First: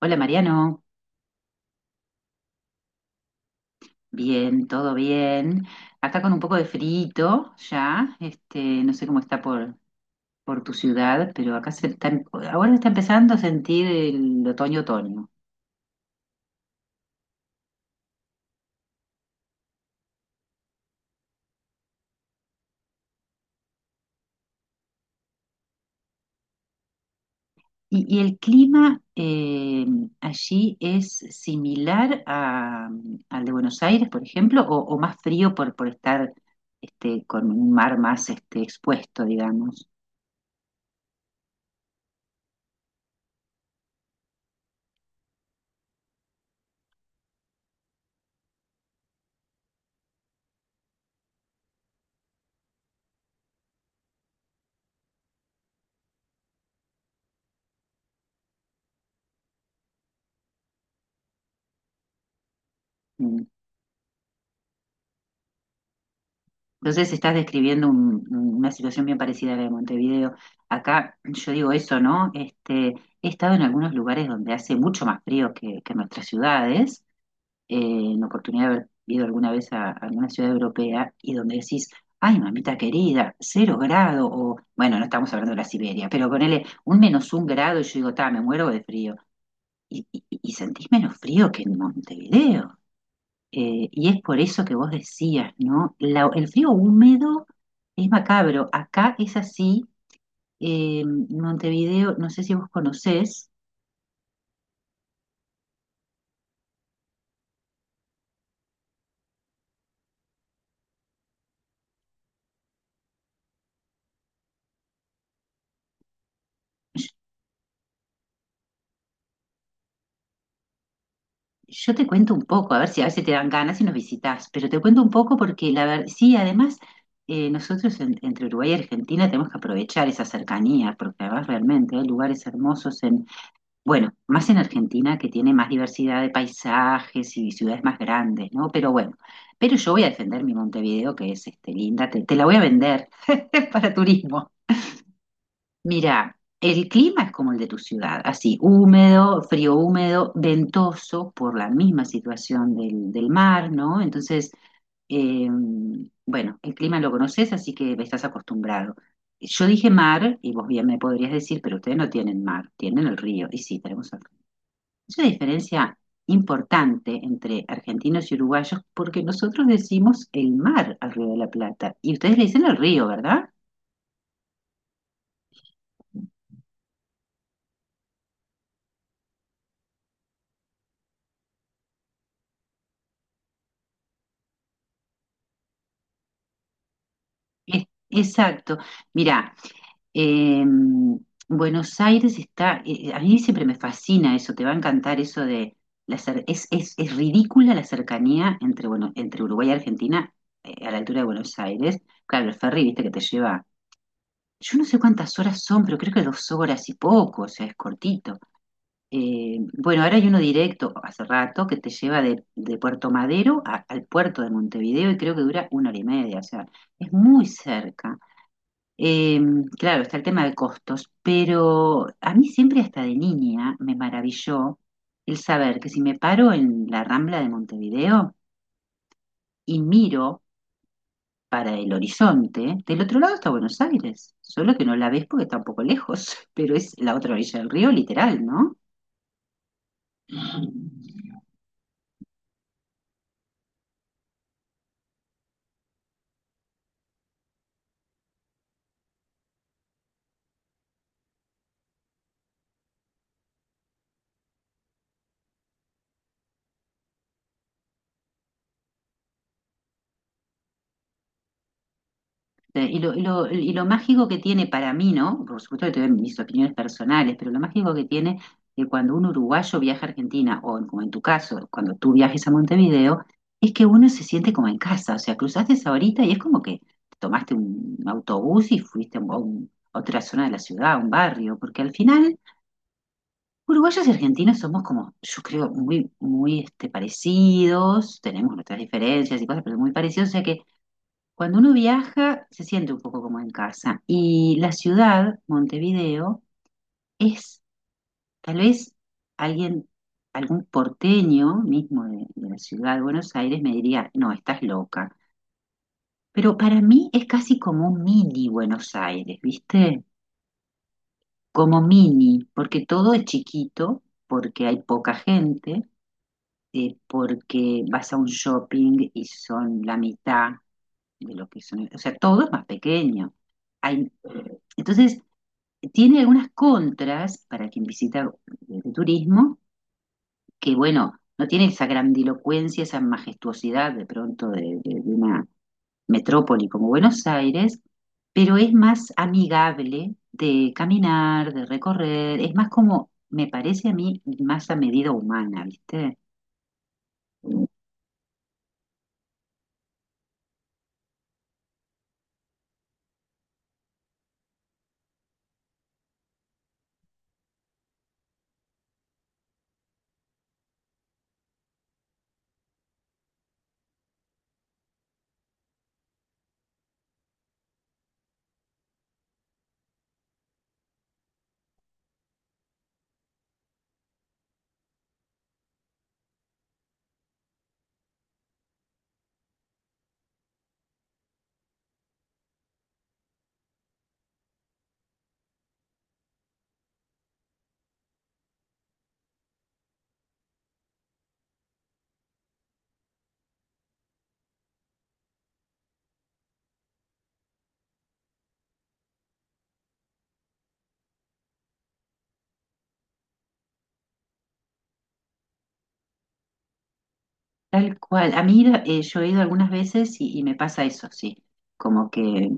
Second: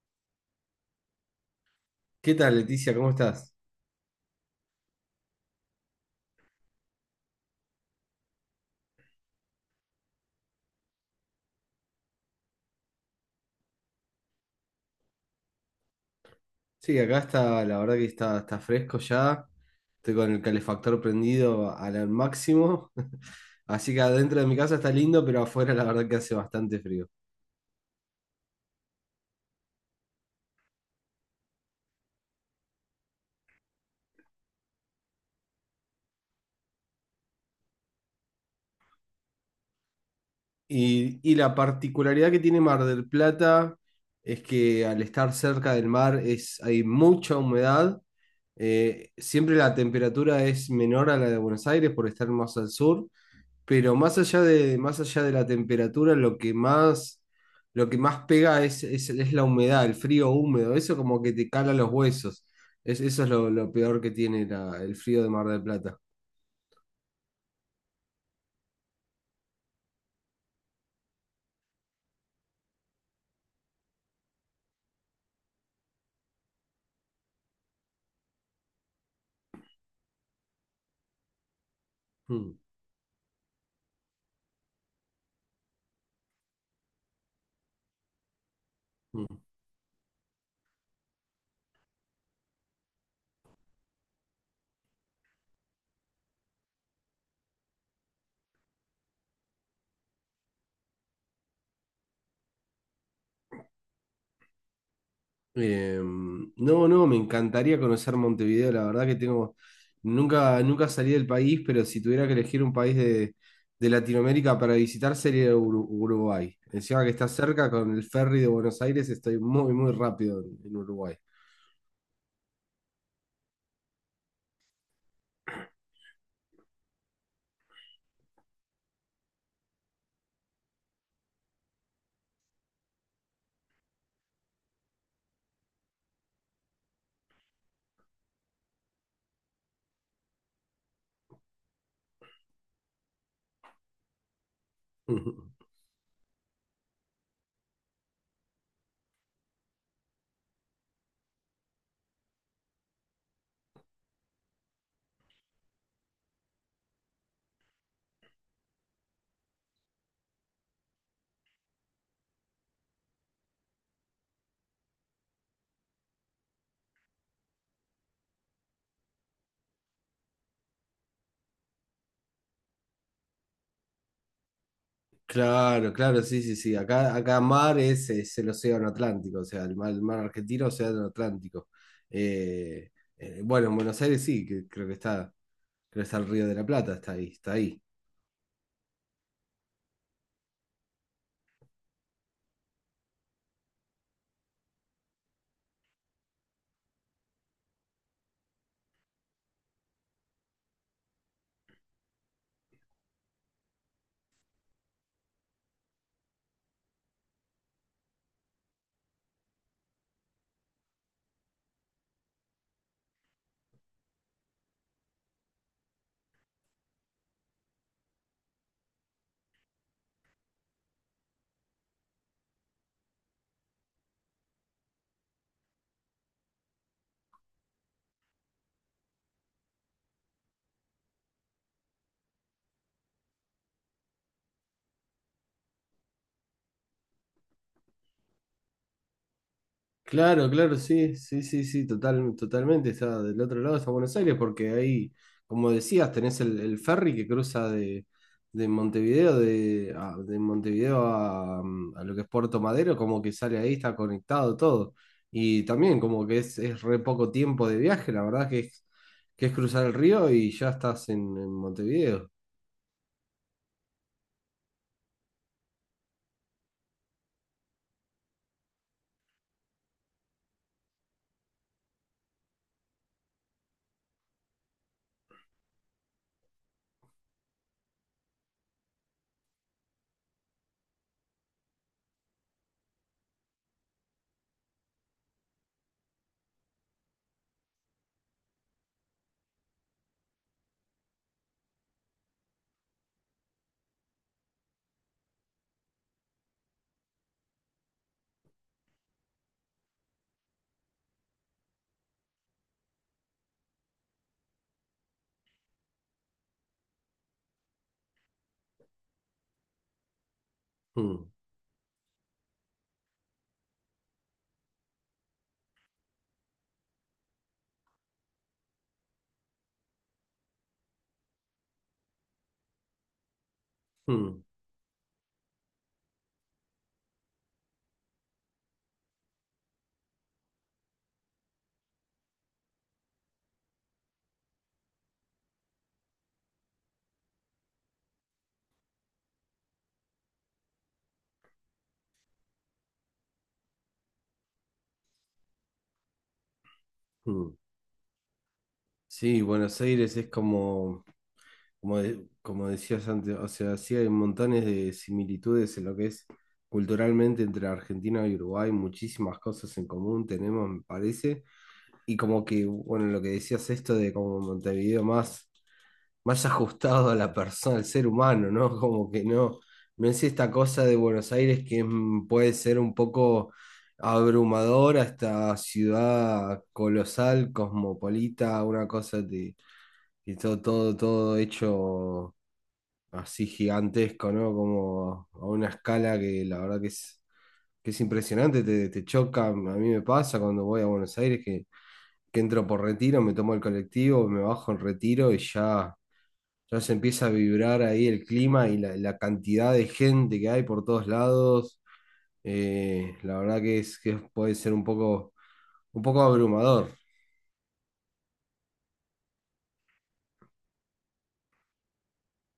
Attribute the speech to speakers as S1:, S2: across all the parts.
S1: Hola Mariano,
S2: ¿Qué tal, Leticia? ¿Cómo estás?
S1: bien, todo bien. Acá con un poco de frito ya, no sé cómo está por tu ciudad, pero acá se está, ahora está empezando a sentir el otoño-otoño.
S2: Sí, acá está, la verdad que está, está fresco ya. Estoy con el calefactor prendido al máximo. Así que adentro de mi casa está lindo, pero afuera la verdad que hace bastante frío.
S1: Y el clima allí es similar a- al de Buenos Aires, por ejemplo, o más frío por estar este, con un mar más este, expuesto, digamos.
S2: Y la particularidad que tiene Mar del Plata es que al estar cerca del mar hay mucha humedad. Siempre la temperatura es menor a la de Buenos Aires por estar más al sur. Pero más allá de la temperatura, lo que más pega es la humedad, el frío húmedo, eso como que te cala los huesos. Eso es
S1: Mm.
S2: lo peor que tiene el frío de Mar del Plata.
S1: Entonces estás describiendo una situación bien parecida a la de Montevideo. Acá yo digo eso, ¿no? Este, he estado en algunos lugares donde hace mucho más frío que nuestras ciudades, eh, en oportunidad de haber ido alguna vez a alguna ciudad europea y donde decís, ay,
S2: Mm,
S1: mamita querida, cero grado, o bueno, no estamos hablando de la Siberia, pero ponele un menos un grado y yo digo, ta, me muero de frío.
S2: mm.
S1: Y sentís menos frío que en Montevideo. Y es por eso que vos decías, ¿no? El frío húmedo es macabro. Acá es así. eh, Montevideo, no sé si vos conocés.
S2: No, no, me encantaría conocer Montevideo, la verdad que tengo, nunca salí del país, pero si tuviera que elegir un país de Latinoamérica para visitar sería Uruguay.
S1: Yo,
S2: Encima que está cerca con el ferry de Buenos Aires, estoy muy, muy rápido en Uruguay.
S1: yo te cuento un poco, a ver si a veces te dan ganas y nos visitás, pero te cuento un poco porque la verdad, sí, además, nosotros entre Uruguay y Argentina tenemos que aprovechar esa cercanía, porque además realmente hay lugares hermosos. Bueno, más en Argentina, que tiene más diversidad de paisajes y ciudades más grandes, ¿no? Pero yo voy a defender mi Montevideo, que es este, linda, te la voy a vender para turismo. Mira, el clima es como el de tu ciudad, así, húmedo, frío húmedo, ventoso por la misma situación del mar, ¿no? Entonces, eh, bueno, el clima lo conoces, así que estás acostumbrado. Yo dije mar, y vos bien me podrías decir, pero ustedes no tienen mar, tienen el río, y sí, tenemos el río. Es una diferencia importante entre argentinos y uruguayos porque nosotros decimos el mar al Río de la Plata y ustedes le dicen el río, ¿verdad?
S2: Claro, claro, sí, sí, sí. Acá mar es el océano Atlántico, o sea, el mar argentino, océano Atlántico. Eh, bueno, en Buenos Aires sí, que creo que está el Río de la Plata, está ahí, está ahí.
S1: Exacto. Mira, eh, Buenos Aires está, a mí siempre me fascina eso, te va a encantar eso de, la cer- es ridícula la cercanía entre, bueno, entre Uruguay y Argentina, a la altura de Buenos Aires. Claro, el ferry, viste, que te lleva, yo no sé cuántas horas son, pero creo que dos horas y poco, o sea, es cortito. Bueno, ahora hay uno directo hace rato que te lleva de Puerto Madero al puerto de Montevideo, y creo que dura una hora y media, o sea, es muy cerca. Eh, claro, está el tema de costos, pero a mí siempre, hasta de niña, me maravilló el saber que si me paro en la Rambla de Montevideo y miro para el horizonte, del otro lado está Buenos Aires, solo que no la ves porque está un poco lejos, pero es la otra orilla del río, literal, ¿no?
S2: Claro, claro, sí, sí, sí, sí, total, totalmente. Está del otro lado, está Buenos Aires, porque ahí, como decías, tenés el ferry que cruza de Montevideo, de, de Montevideo a, mm, a lo que es Puerto Madero, como que sale ahí, está conectado todo. Y también como que es re poco tiempo de viaje, la verdad que es cruzar el río y ya estás en Montevideo.
S1: Y lo mágico que tiene para mí, ¿no? Por supuesto que tengo mis opiniones personales, pero lo mágico que tiene, que cuando un uruguayo viaja a Argentina, como en tu caso, cuando tú viajes a Montevideo, es que uno se siente como en casa, o sea, cruzaste esa horita y es como que te tomaste un autobús y fuiste a otra zona de la ciudad, a un barrio, porque al final uruguayos y argentinos somos como, yo creo, muy este, parecidos, tenemos nuestras diferencias y cosas, pero muy parecidos, o sea que cuando uno viaja se siente un poco como en casa. Y la ciudad, Montevideo, es tal vez, alguien, algún porteño mismo de la ciudad de Buenos Aires me diría, no, estás loca. Pero para mí es casi como un mini Buenos Aires, ¿viste?
S2: Mm,
S1: Como mini, porque todo es chiquito, porque hay poca gente, porque vas a un shopping y son la mitad de lo que son, o sea, todo es más pequeño. Hay-
S2: mm,
S1: entonces, tiene algunas contras para quien visita de turismo, que bueno, no tiene esa grandilocuencia, esa majestuosidad de pronto de una metrópoli como Buenos Aires, pero es más amigable de caminar, de recorrer, es más como, me parece a mí, más a medida humana, ¿viste?
S2: mm. Sí, Buenos Aires es como... Como, como decías antes, o sea, sí hay montones de similitudes en lo que es culturalmente entre Argentina y Uruguay, muchísimas cosas en común tenemos, me parece. Y como que, bueno, lo que decías esto de como más ajustado a la persona, al ser humano, ¿no? Como que no, no es esta cosa de Buenos Aires que puede ser un poco abrumadora, esta ciudad colosal, cosmopolita, una cosa de, que todo hecho así gigantesco, ¿no? Como a una escala que la verdad que es impresionante, te choca. A mí me pasa cuando voy a Buenos Aires que entro por retiro, me tomo el colectivo, me bajo en retiro y ya se empieza a vibrar ahí el clima y la cantidad de gente que hay por todos lados. La verdad que, que puede ser un poco abrumador.
S1: Tal cual. A mí yo he ido algunas veces y me pasa eso, sí. Como que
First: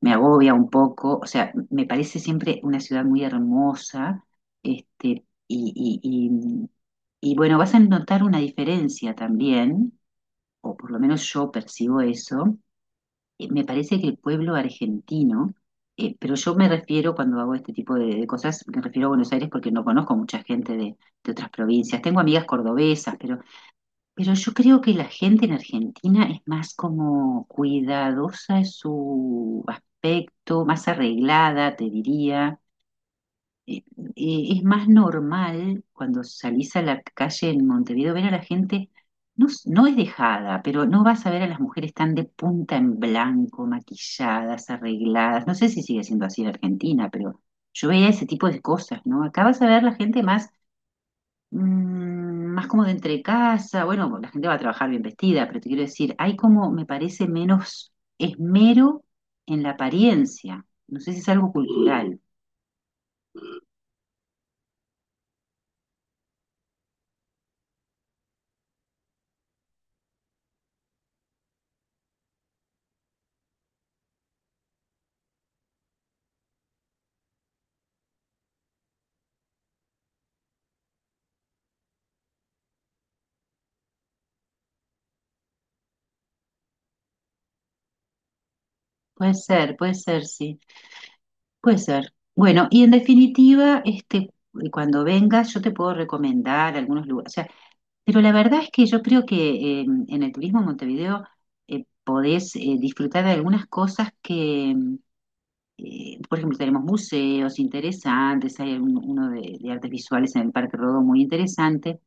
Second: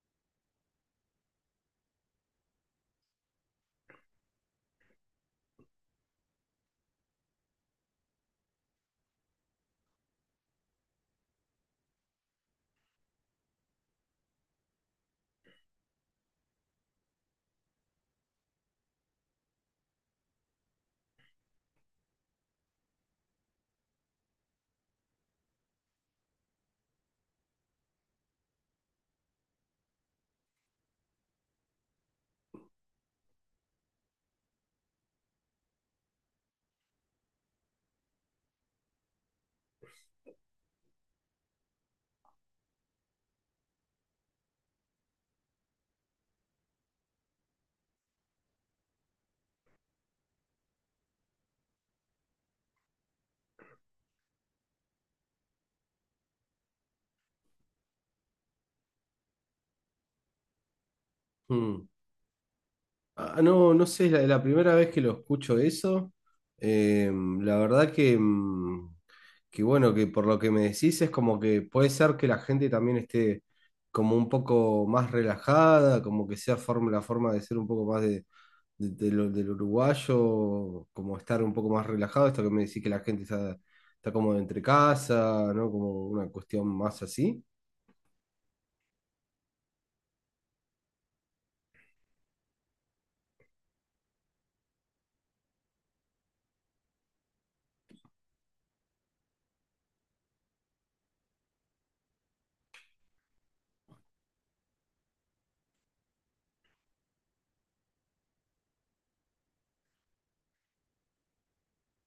S1: me agobia un poco. O sea, me parece siempre una ciudad muy hermosa. Este, y, y, y bueno, vas a notar una diferencia también, o por lo menos yo percibo eso. Me parece que el pueblo argentino, pero yo me refiero, cuando hago este tipo de cosas, me refiero a Buenos Aires porque no conozco mucha gente de otras provincias. Tengo amigas cordobesas, pero yo creo que la gente en Argentina es más como cuidadosa en su aspecto, más arreglada, te diría. Eh, es más normal cuando salís a la calle en Montevideo ver a la gente, no, no es dejada, pero no vas a ver a las mujeres tan de punta en blanco, maquilladas, arregladas. No sé si sigue siendo así en Argentina, pero yo veía ese tipo de cosas, ¿no? Acá vas a ver la gente más más como de entre casa, bueno, pues, la gente va a trabajar bien vestida, pero te quiero decir, hay como, me parece, menos esmero en la apariencia. No sé si es algo
S2: Mm.
S1: cultural.
S2: Ah, no, no sé, es la primera vez que lo escucho eso. Eh, la verdad que que bueno, que por lo que me decís es como que puede ser que la gente también esté como un poco más relajada, como que la forma de ser un poco más de, del uruguayo, como estar un poco más relajado, esto que me decís que está como entre casa, ¿no? Como una cuestión más así.
S1: Puede ser, sí, puede ser. Bueno, y en definitiva, este, cuando vengas, yo te puedo recomendar algunos lugares. O sea, pero la verdad es que yo creo que en el turismo en Montevideo, podés disfrutar de algunas cosas que por ejemplo, tenemos museos interesantes, hay uno de artes visuales en el Parque Rodó muy interesante,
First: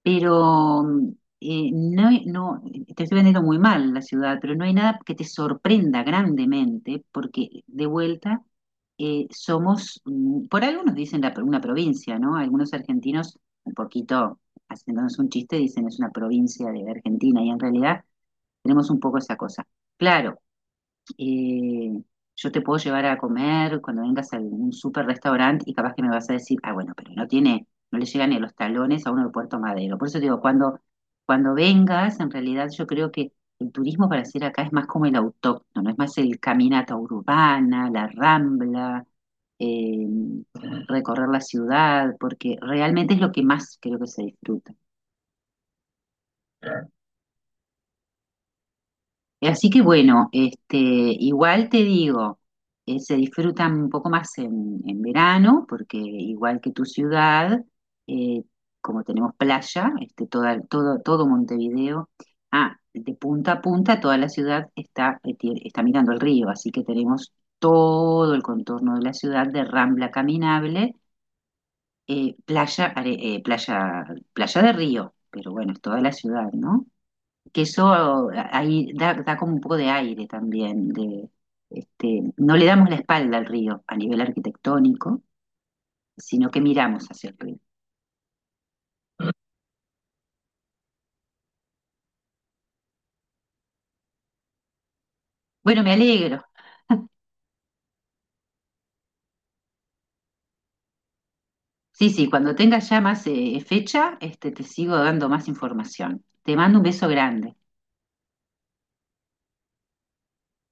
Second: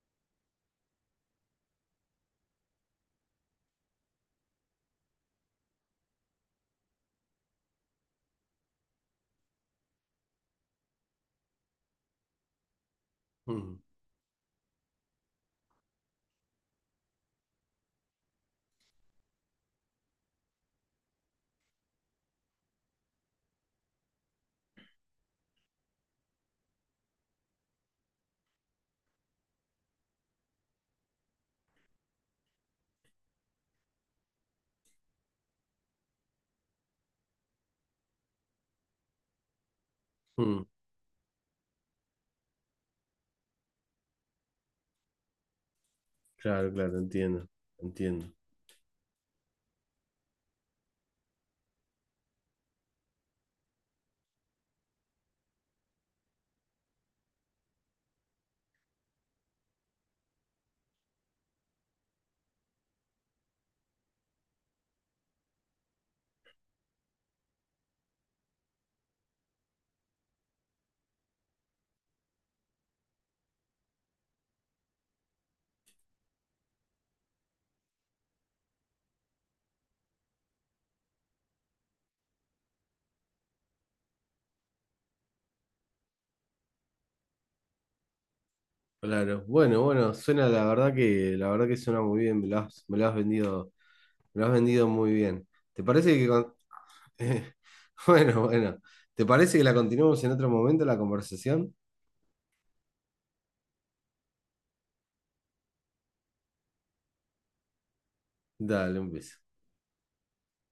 S1: pero no, no, te estoy vendiendo muy mal la ciudad, pero no hay nada que te sorprenda grandemente, porque de vuelta, somos, por algunos dicen una provincia, ¿no? Algunos argentinos, un
S2: Mm,
S1: poquito haciéndonos un chiste, dicen es una provincia de Argentina, y en realidad tenemos un poco esa cosa. Claro, eh, yo te puedo llevar a comer cuando vengas a algún super restaurante y capaz que me vas a decir, ah, bueno, pero no tiene, no le llegan ni a los talones a uno de Puerto Madero. Por eso te digo, cuando vengas, en realidad yo creo que el turismo para hacer acá es más como el autóctono, es más el caminata urbana, la rambla, eh,
S2: mm,
S1: recorrer la ciudad, porque realmente es lo que más creo que se disfruta.
S2: claro, claro, entiendo, entiendo.
S1: Así que bueno, este, igual te digo, se disfrutan un poco más en verano, porque igual que tu ciudad, eh, como tenemos playa, este, todo Montevideo, ah, de punta a punta, toda la ciudad está, está mirando el río, así que tenemos todo el contorno de la ciudad de rambla caminable, eh, playa, are- eh, playa, playa de río, pero bueno, es toda la ciudad, ¿no? Que eso, ahí da, da como un poco de aire también, de, este, no le damos la espalda al río a nivel arquitectónico, sino que miramos hacia el río.
S2: Claro, bueno, bueno, suena la verdad que suena muy bien, me lo has vendido, me lo has vendido muy bien.
S1: Bueno,
S2: ¿Te
S1: me
S2: parece que
S1: alegro.
S2: con- Eh, bueno, bueno. ¿Te parece que la continuemos en otro momento la conversación?
S1: Sí, sí, cuando tengas ya más fecha, este, te sigo dando más información. Te mando un beso grande.
S2: Dale, un beso.